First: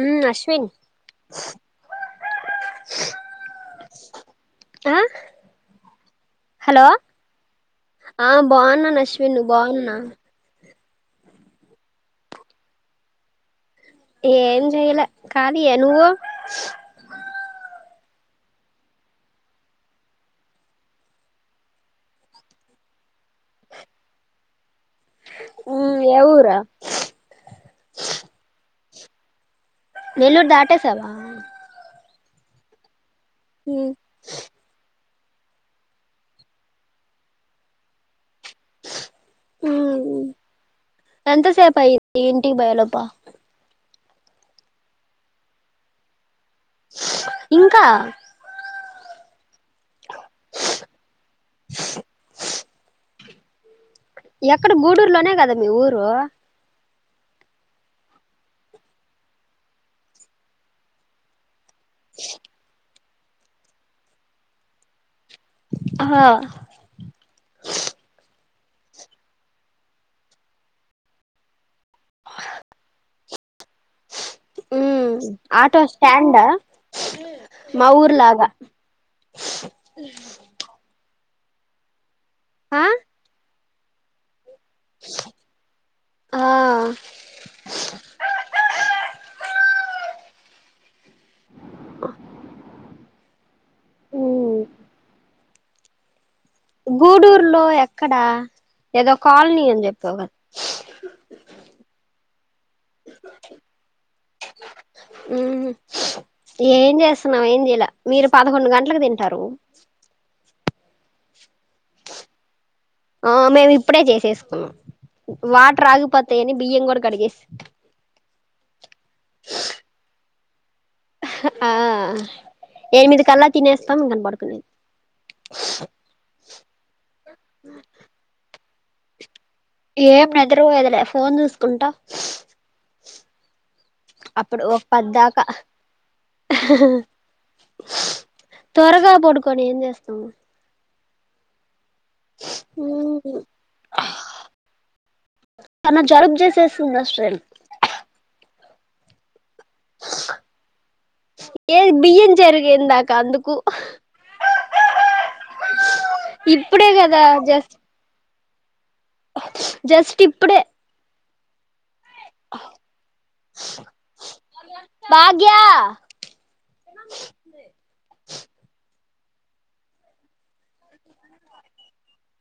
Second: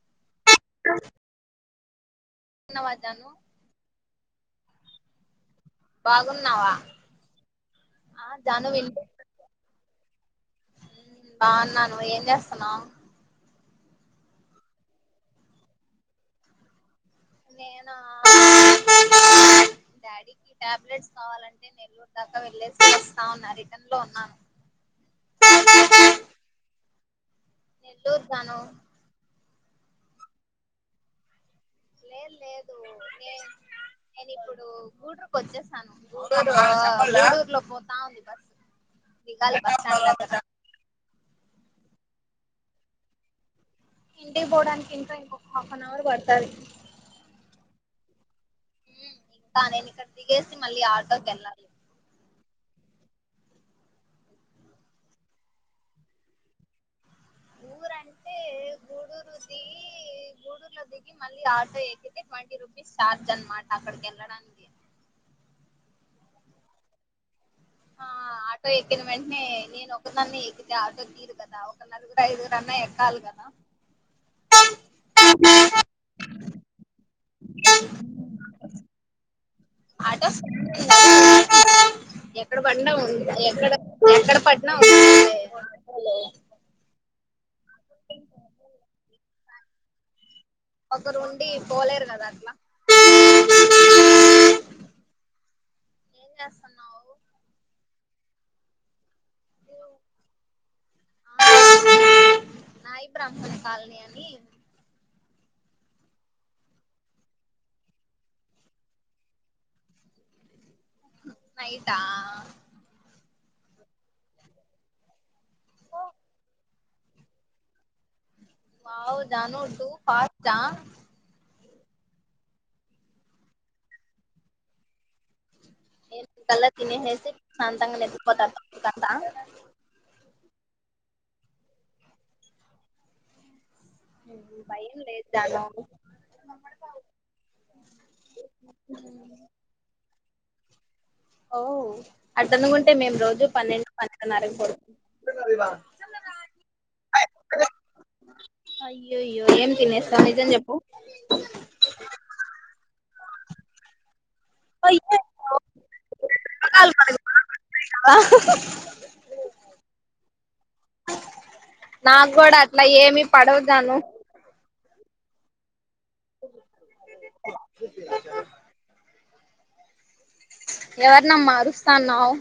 ఉమ్ అశ్విన్ తిన్నవ జాను ఆ బాగున్నావా? హలో ఆ బావున్నాన్ అశ్విన్. బాగున్నా? బావున్నా. నువ్ ఏం చేస్తన్నావ్ ఏం చేయలే కాళీ ఏ నువ్వు నేనా డాడీకీ టాబ్లెట్స్ కావాలంటే నెల్లూరు దాకా వెళ్ళేసి వస్తా ఉన్నా. రిటన్ లో ఉన్నాను. ఉహ్ ఏ ఊర నెల్లూరు జాను నెల్లూరు దాటేసావా. లేదు లేదు నే ఉమ్ నేను ఇప్పుడు గుడ్ ర్ వచ్చేసాను. గూడూరులో పోతా ఉంది బస్ నికాల ప ఉమ్. చ [unintelligible] ఈ ఇంటి బయలోపా ఇంటిక్ బోడన్కింకా ఇంకోక్ హఫ్ అన్ అవర్ బడ్తది. ఇంకా ఇంకా నేను ఇక్కడ దిగేసి మళ్ళీ ఆటోకేళ్ళా ఎక్కడ గూడూరు లోనే కదా మీ ఊరు ఊరంటే గూడూరు దిగి గూడూరులో దిగి మళ్ళీ ఆ తే ట్వంటీ రూపీస్ చార్జ్ అనమాట అక్కడికి ఎళ్ళడానికి ఆహా ఆ ఆటో ఎక్కిన వెంటనే నేను ఒకదన్నే ఎక్కితే ఆటో తీరు కదా ఒక నలుగురు ఐదుగురు అన్నా ఎక్కాలి కదా ఉమ్ ఆటో స్టాండా మా ఊర్ లాగా ఆటోస్ ఉన్ ఎక్కడ ఆ పన్నవ్ ఎక్కడ ఎక్కడ పడ్నావ్. ఏ ఆ ఒకరు ఉండి పోలేరు కదా అట్లా. ఉమ్. ఏ జెస్ గూడూరులో ఎక్కడా ఎదో కాలనీ అని చెప్పావుగ నాయి బ్రాహ్మణ కాలనియని ఉహు ఏం చేస్తున్నావు ఏం చేయలే మీరు పదకొండు గంటలకు తింటారు నైట్ ఆ ఆ మేము ఇప్పుడే చేసేసుకున్నాం వాటర్ ఆగిపోతాయని బియ్యం కూడా కడిగేసి బావుదను డు ఫాస్ట ఆ ఎనిమిది కల్లా తినేస్తాం కనపడుకునేది ఏ కల తినెసేసి ప్రశాంతంగా నిద్రపోతెద్దాం మికద్ద ఏం నిద్రపోయదులే ఫోన్ చూసుకుంటా నువ్వు అప్పుడు ఒక భయం లేదు పద్దాకా దానావ్ త్వరగా పడుకొని ఏం చేస్తాము ఓ అట అనుకుంటే మేము రోజు పన్నెండు పన్నెండున్నరకు పడు చేసిందా శ్రేన్ అయ్యోయ్యో ఏం తినేసావు నిజం చెప్పు కందుకు ఇప్పుడే ఆల్ కదా మనకు జస్ట్ జస్ట్ ఇప్పుడే నాకు గుడా అట్లా ఏమి పడవు జాను భాగ్య [inaudible] ఎవరినమ్మ అరుస్తన్నావు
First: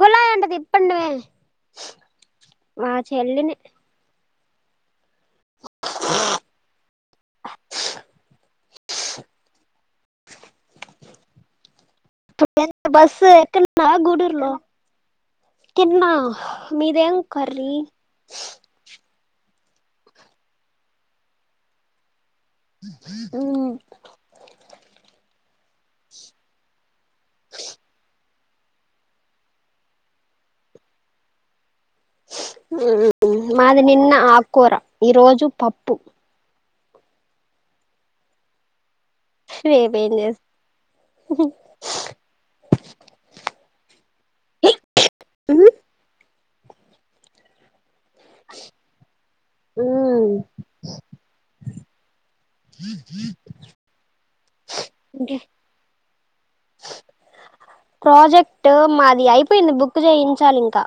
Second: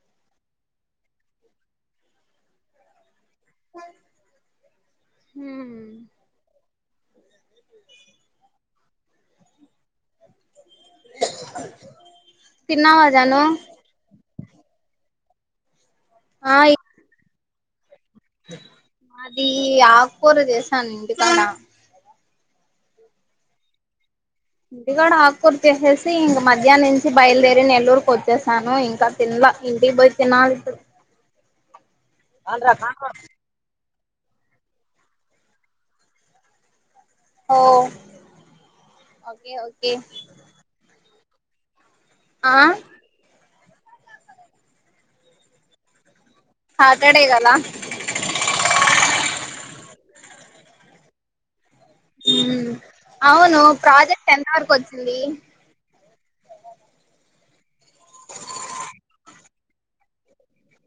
కుళయంట తిప్పండి వే మా చెల్లిని ఇప్పు ఎంత తిన్నావా బస్సు జాను ఎక్కడున్నవ గూడురు లో తిన్నా ఆ మీదెం కర్రీ అది ఆకూర చేసాను ఇంటికాడ ఉ ఇంటికాడ ఆకూర చేసేసి ఇంక మధ్యాహ్న నుంచి బయలుదేరి నెల్లూరుకి వచ్చేసాను ఇంకా తిన్ల కా ఇంటికి బోయి తినాలి ఇప్పుడు మాది నిన్న ఆకూర ఈరోజు పప్పు ఓ ఓకే ఓకే ఉహు ఆ ఉ సాటర్డే కదా ఉ హ్మ్ అవును ప్రాజెక్ట్ ఎంత వరకు వచ్చింది ప్రజెక్ట్ మాది ఐపో ఐపోయింది బుక్ చేయించాలి ఇంకా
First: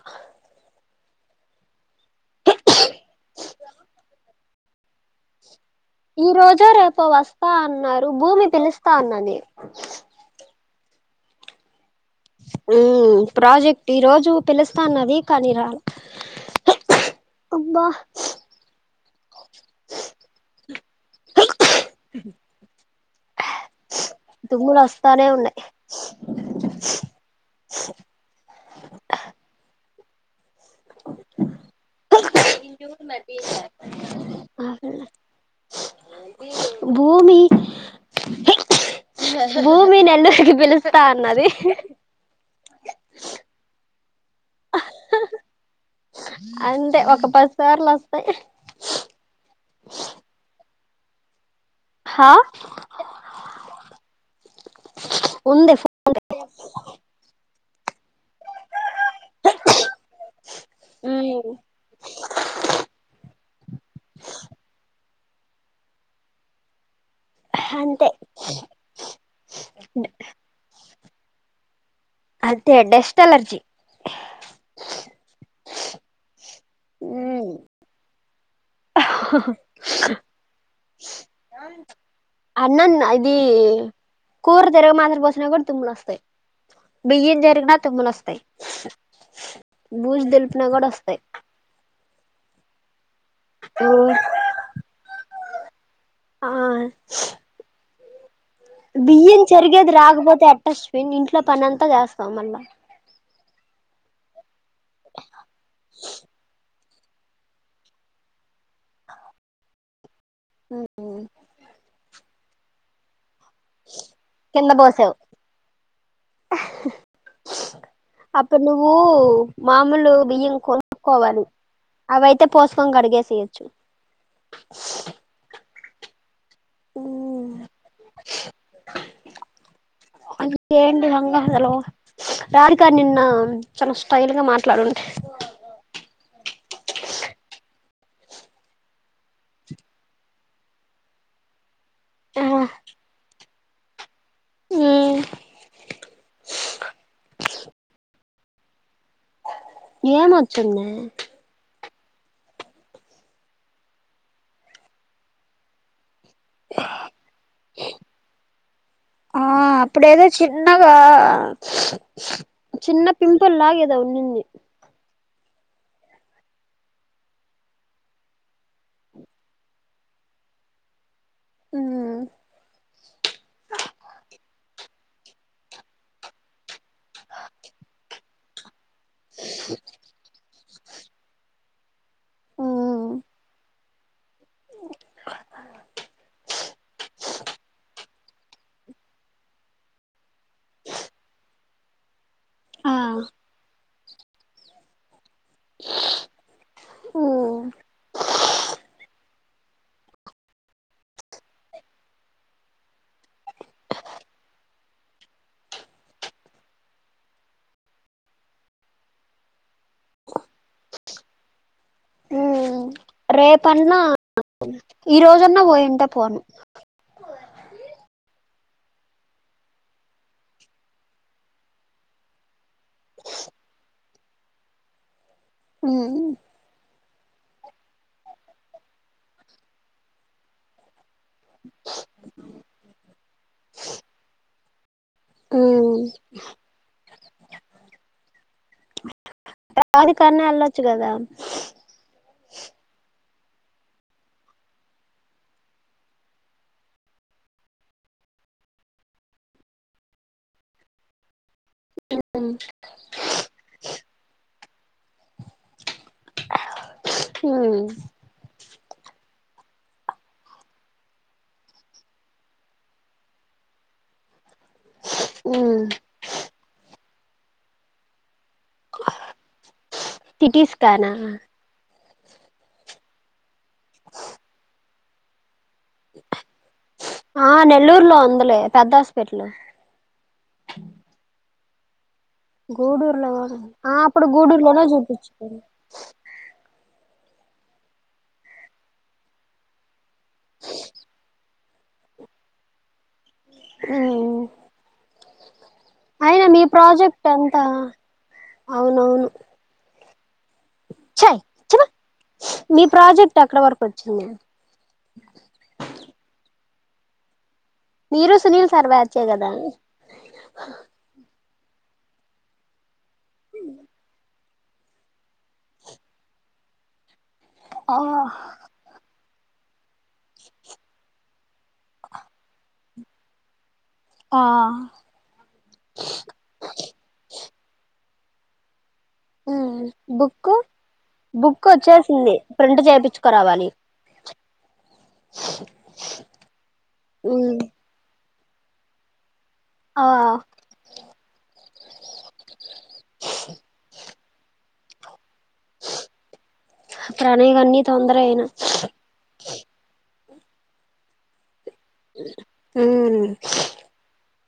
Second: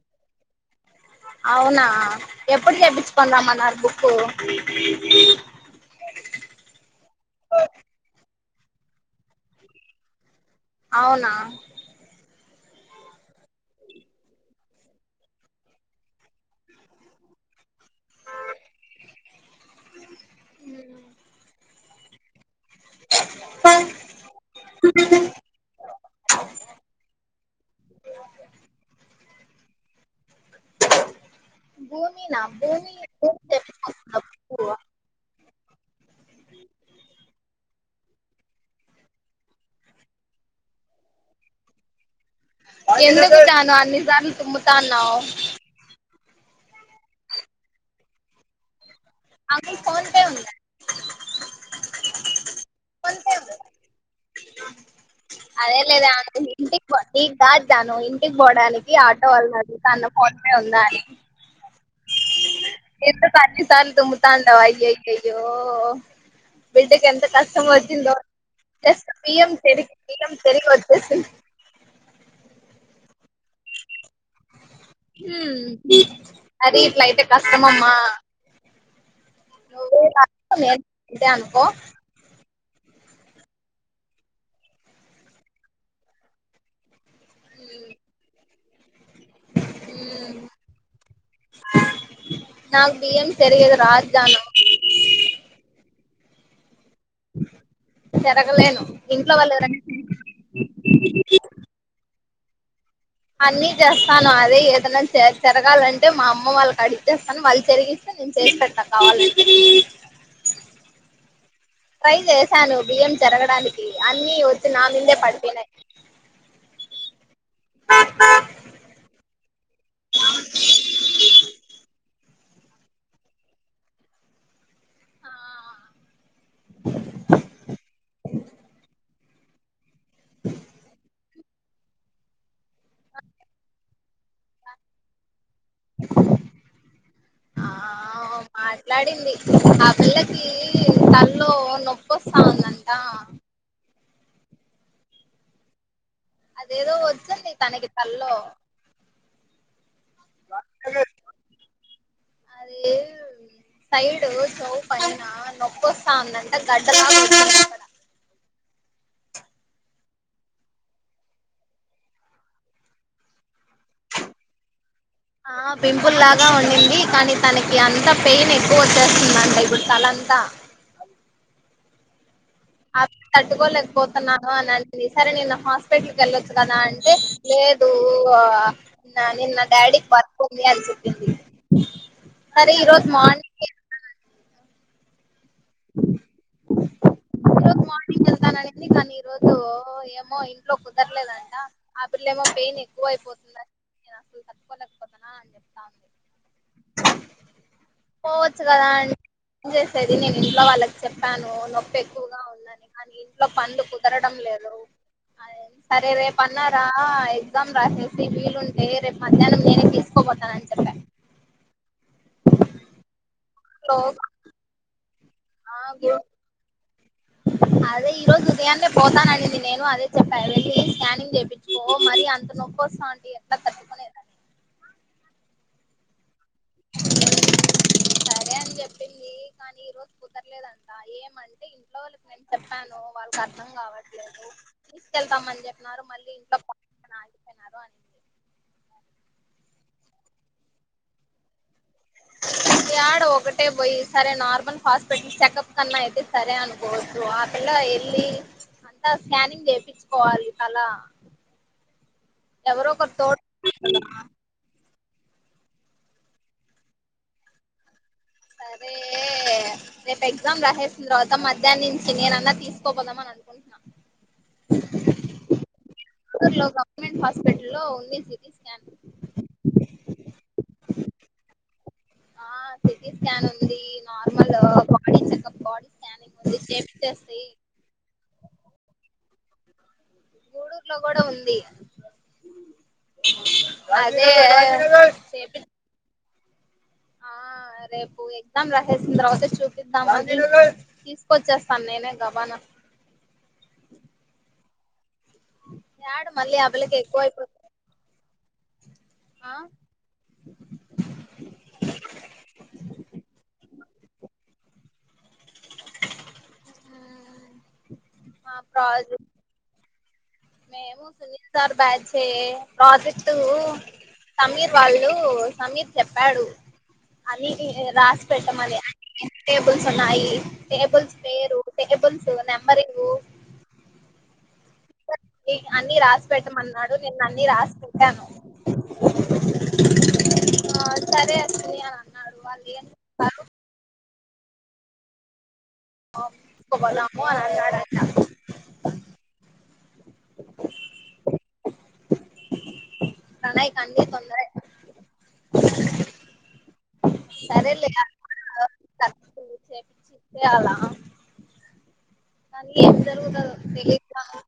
అవునా ఎప్పుడు చేపించుకురమ్మన్నారు బుక్ ఈ రోజో రేపో వస్తా అన్నారు భూమి పిలుస్తా వున్నది అవునా ఉ ప్రాజెక్ట్ ఈ రోజు పిలుస్తాన్నది కానీ రాల అబ్బా తుమ్ములు వస్తానే ఉన్నాయి భూమి నా భూమి భూమి భూమి భూమి నెల్లూరికి పిలుస్తా అన్నది ఎందుకు జాను అన్నిసార్లు తుమ్ముతాన్నావ్ అంతె ఒక పదిసార్లు వస్తాయి అంకుల్ ఫోన్ పే ఉందా హా కొంచసదు ఉంది అదేంలేదే ఆనుండి ఇంటికి పోను కాద్ జాను ఇంటికి పోవడానికి ఆటో వాల్నాడుగుతున్న ఫోన్ ఫోన్ పే ఉంద అని ఉమ్ ఎందుకు అన్ని సార్లు తుమ్ముతాండావ్ అయ్య య యో బిడ్డ కెన్ ఎంత కష్టం అంతే వచ్చిందో జస్ట్ బియ్యం బియ్యం చరిగి వచ్చేసింద్ అంతే డెస్ట్ అలర్జీ హ్మ్ అదే ఇట్లా అయితే ఉమ్ కష్టమమ్మా నువ్వే కాదు నేను కూడా ఇంతే అనుకో అన్నన్న ఇది కూర తిరగ మాత్ర పోసినా కూడా తుమ్ములు వస్తాయి బియ్యం జరిగినా తుమ్ములు వస్తాయి భూజి దుల్పినాకూడా వస్తాయి నాకు బియ్యం చరిగేది ఓ రాదు జాను ఆ చెరగలేను ఇంట్లో బియ్యం వాళ్ళు ఎవరైనా చరిగేది రాకపోతే ఎట్టస్విన్ ఇంట్లో పనంతా చేస్తావ్ మళ్ళా అన్నీ చేస్తాను అదే ఏదైనా చెరగాలంటే మా అమ్మ వాళ్ళకు అడిగి చేస్తాను వాళ్ళు చరిగిస్తే నేను చేసి పెడ్తా కావాలంటే అ ట్రై చేశాను బియ్యం చెరగడానికి అన్ని వచ్చి కింద నా మీందే పడిపోయ్నాయి అప్పుడ్ నువ్వు మామూలు బియ్యం కొనుక్కోవాలి అవయితే పోసుకొని కడిగేసయొచ్చు [unintelligible] హలో రాధిక నిన్న చాలా స్టైల్ గా మాట్లాడుంటే ఆ మాట్లాడింది ఆ పిల్లకి తల్లో నొప్ప ఆ హా హ్మ్ అద ఏదో వచ్చంది తనకి తల్ ఏ మ వచ్చన్న అదే సైడు చౌ పిన నొప్ప ంట గడ్డ ఆ అప్పుడ ఏదో చిన్నగా చిన్న పింపుల్ లాగేదా ఉన్నింది ఆ పింపుల్ లాగా ఉంంది కానీ తనకి అంత పెయిన్ ఎక్కువ వచ్చేస్తుందండి ఇప్పుడు చ ంతా ఆ ఆ పిల్ల తట్టుకోలేకపోతన్నాను అని అనింది సరే నిన్న హాస్పిటల్కి వెళ్ళొచ్చు కదా అంటే టే లేదు నా నిన్న డాడీ కి వర్క్ వుండే అని చెప్పింది సరే ఈరోజు మార్నింగ్ ఈ రు మార్నింగ్ వెళ్తాననిడి తను ఈ రోజు ఏమో ఇంట్లో కుదరలేదంట ఇప్పుడు ఏమో పెయిన్ ఆ ఎక్కువ అయిపోతుంది. నేను అసలు తటుకోలేకపోతున్న ఆ చెప్తా ఉంది పోవచ్చు కదా అన్ ఏం చేసేది నేను ఇంట్లో వాళ్ళకి చెప్పాను నొప్పి ఎక్కువు గా ఉందని కాని ఇంట్లో పనులు కుదరడం లేదు. సరే రేపు అన్నారా ఎగ్జామ్ రాసేసి వీలుంటే రేపు మధ్యాహ్నం నేనే తీసుకుపోతా ఆ చెప్ప రేపన్న ఈరోజన్న పోయింటే పోను [unintelligible] అదే ఈ రోజు ఉదయాన్నే పోతాననింది నేను అదే చెప్పాను వెళ్ళి స్కానింగ్ చూపించుకో మరి అంత నొప్పి కోస ఆంటీ అంత తట్టుకోలేదు హు సరే అని చెప్పింది కానీ ఈరోజు కుదరలేదంట ఏం మళ్ళీ ఇంట్లో వాళ్ళకి నేను చెప్పాను. వాళ్ళకి అర్థం కావట్లేదు. తీసుకెళ్తామని చెప్పినన్నారు మళ్ళీ ఇంట్లో పని ఉంది అని ఆగిపోయినారు అంతే దానికన్నా వెళ్ళొచ్చు కదా యాడ ఒకటే పోయి సరే నార్మల్ హాస్పిటల్ చెకప్ కన్నా అయితే సరే అనుకోవచ్చు ఆ పిల్ల ఎల్లి అంతా స్కానింగ్ చేపించుకోవాలి తల ఎవరో ఒకరు తోడు హు అరే రేపు ఎగ్జామ్ రాసేసిన తర్వాత మధ్యాహ్నం నుంచి నేనన్నా తీసుకోపోదాం అని అనుకుంటున్న చిత్తూరు లో గవర్నమెంట్ హాస్పిటల్ లో ఉంది సిటీ స్కాన్ సిటీ స్కాన్ ఆ ఆ సిటీ స్కాన్ ఉంది. Normal body checkup body scanning ఉంది చేపిచ్చేసి ఆ నెల్లూరులో ఉందిలే పెద్ద హాస్పిటల్ గూడూరులో కూడా ఉంది గూడూర్లో ఆ అప్పుడు అదే గూడూరులోనే చూపించుకున్న చేపి ఆ రేపు ఎగ్జామ్ రాహేసిన తర్వాత చూపిద్దాం అని తీసుకొచ్చేస్త తన్నేనే గబానా హు [unintelligible] అయినా మళ్ళీ మీ ఆ పిల్లకి ఎక్కువ ప్రాజెక్ట్ అయిపోతుంది అంతా అవునవును ఆ చాయ్ చి పో మీ ప్రాజెక్ట్ ఎక్కడ వరకు వచ్చింది. [unintelligible] మీరు ఆ సునీల్ సార్ బ్యాచ్చే ప్రాజెక్ట్ కదా మేము సునీల్ సార్ బ్యాచ్చే ప్రాజెక్టు సమీర్ వాళ్ళు, సమీర్ చెప్పాడు. అది ఆ రాసి పెట్టమని [inaudible] టేబుల్ ఉన్నాయి టేబుల్స్ పేరు టేబుల్స్ నెంబరింగ్ ఆ అన్ని రాసి పెట్టమన్నాడు. నేను అన్ని రాసి పెట్టాను. హు బుక్ ఆ సరే బుక్ అశ్విని అని వచ్చేసింది. అన్నాడు వాళ్ళు ఏం ప్రింట్ చేస్తారు చేపించుకురావాలి. [unintelligible] ఆ వాళ్ళ అమ్మ ఉమ్ అన్నాడంట ఆ కనై కన్నీ తొందర్ ప్రణయ్వికి అన్ని సరేలే తొందరే అయినా, తే అలా కానీ ఏం ఉమ్ జరుగుతాదో తెలీదు నాకు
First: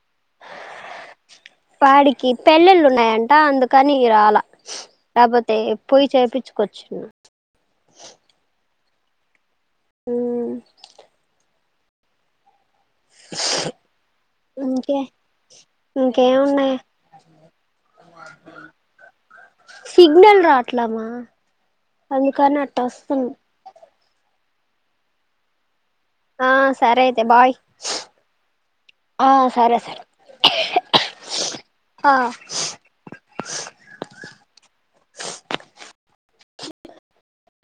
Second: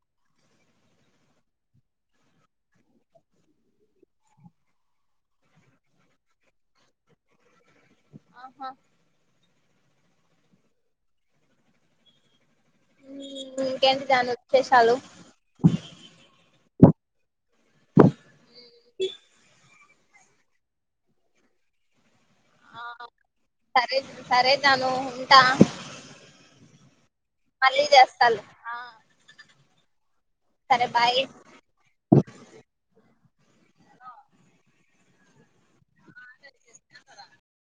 [unintelligible] వాడికి పెళ్ళిళ్ళు ఉన్నాయట. అందుకని రాల, లేకపోతే పొయి చెప్పించ్ కొచ్చు [unintelligible] ఆ మ్మ్ ఇంకేంటి జాను విశేషాలు ఇంకే ఇంకేమున్నాయి సిగ్నల్ రాట్లమ్మా అందుకని ఆటోస్తుంది సర జాను ఉంటా ఆ సరే అయితే బాయ్ మళ్ళీ చేస్తాలే ఆ ఆ సరే సరే సరే బాయ్ ఆ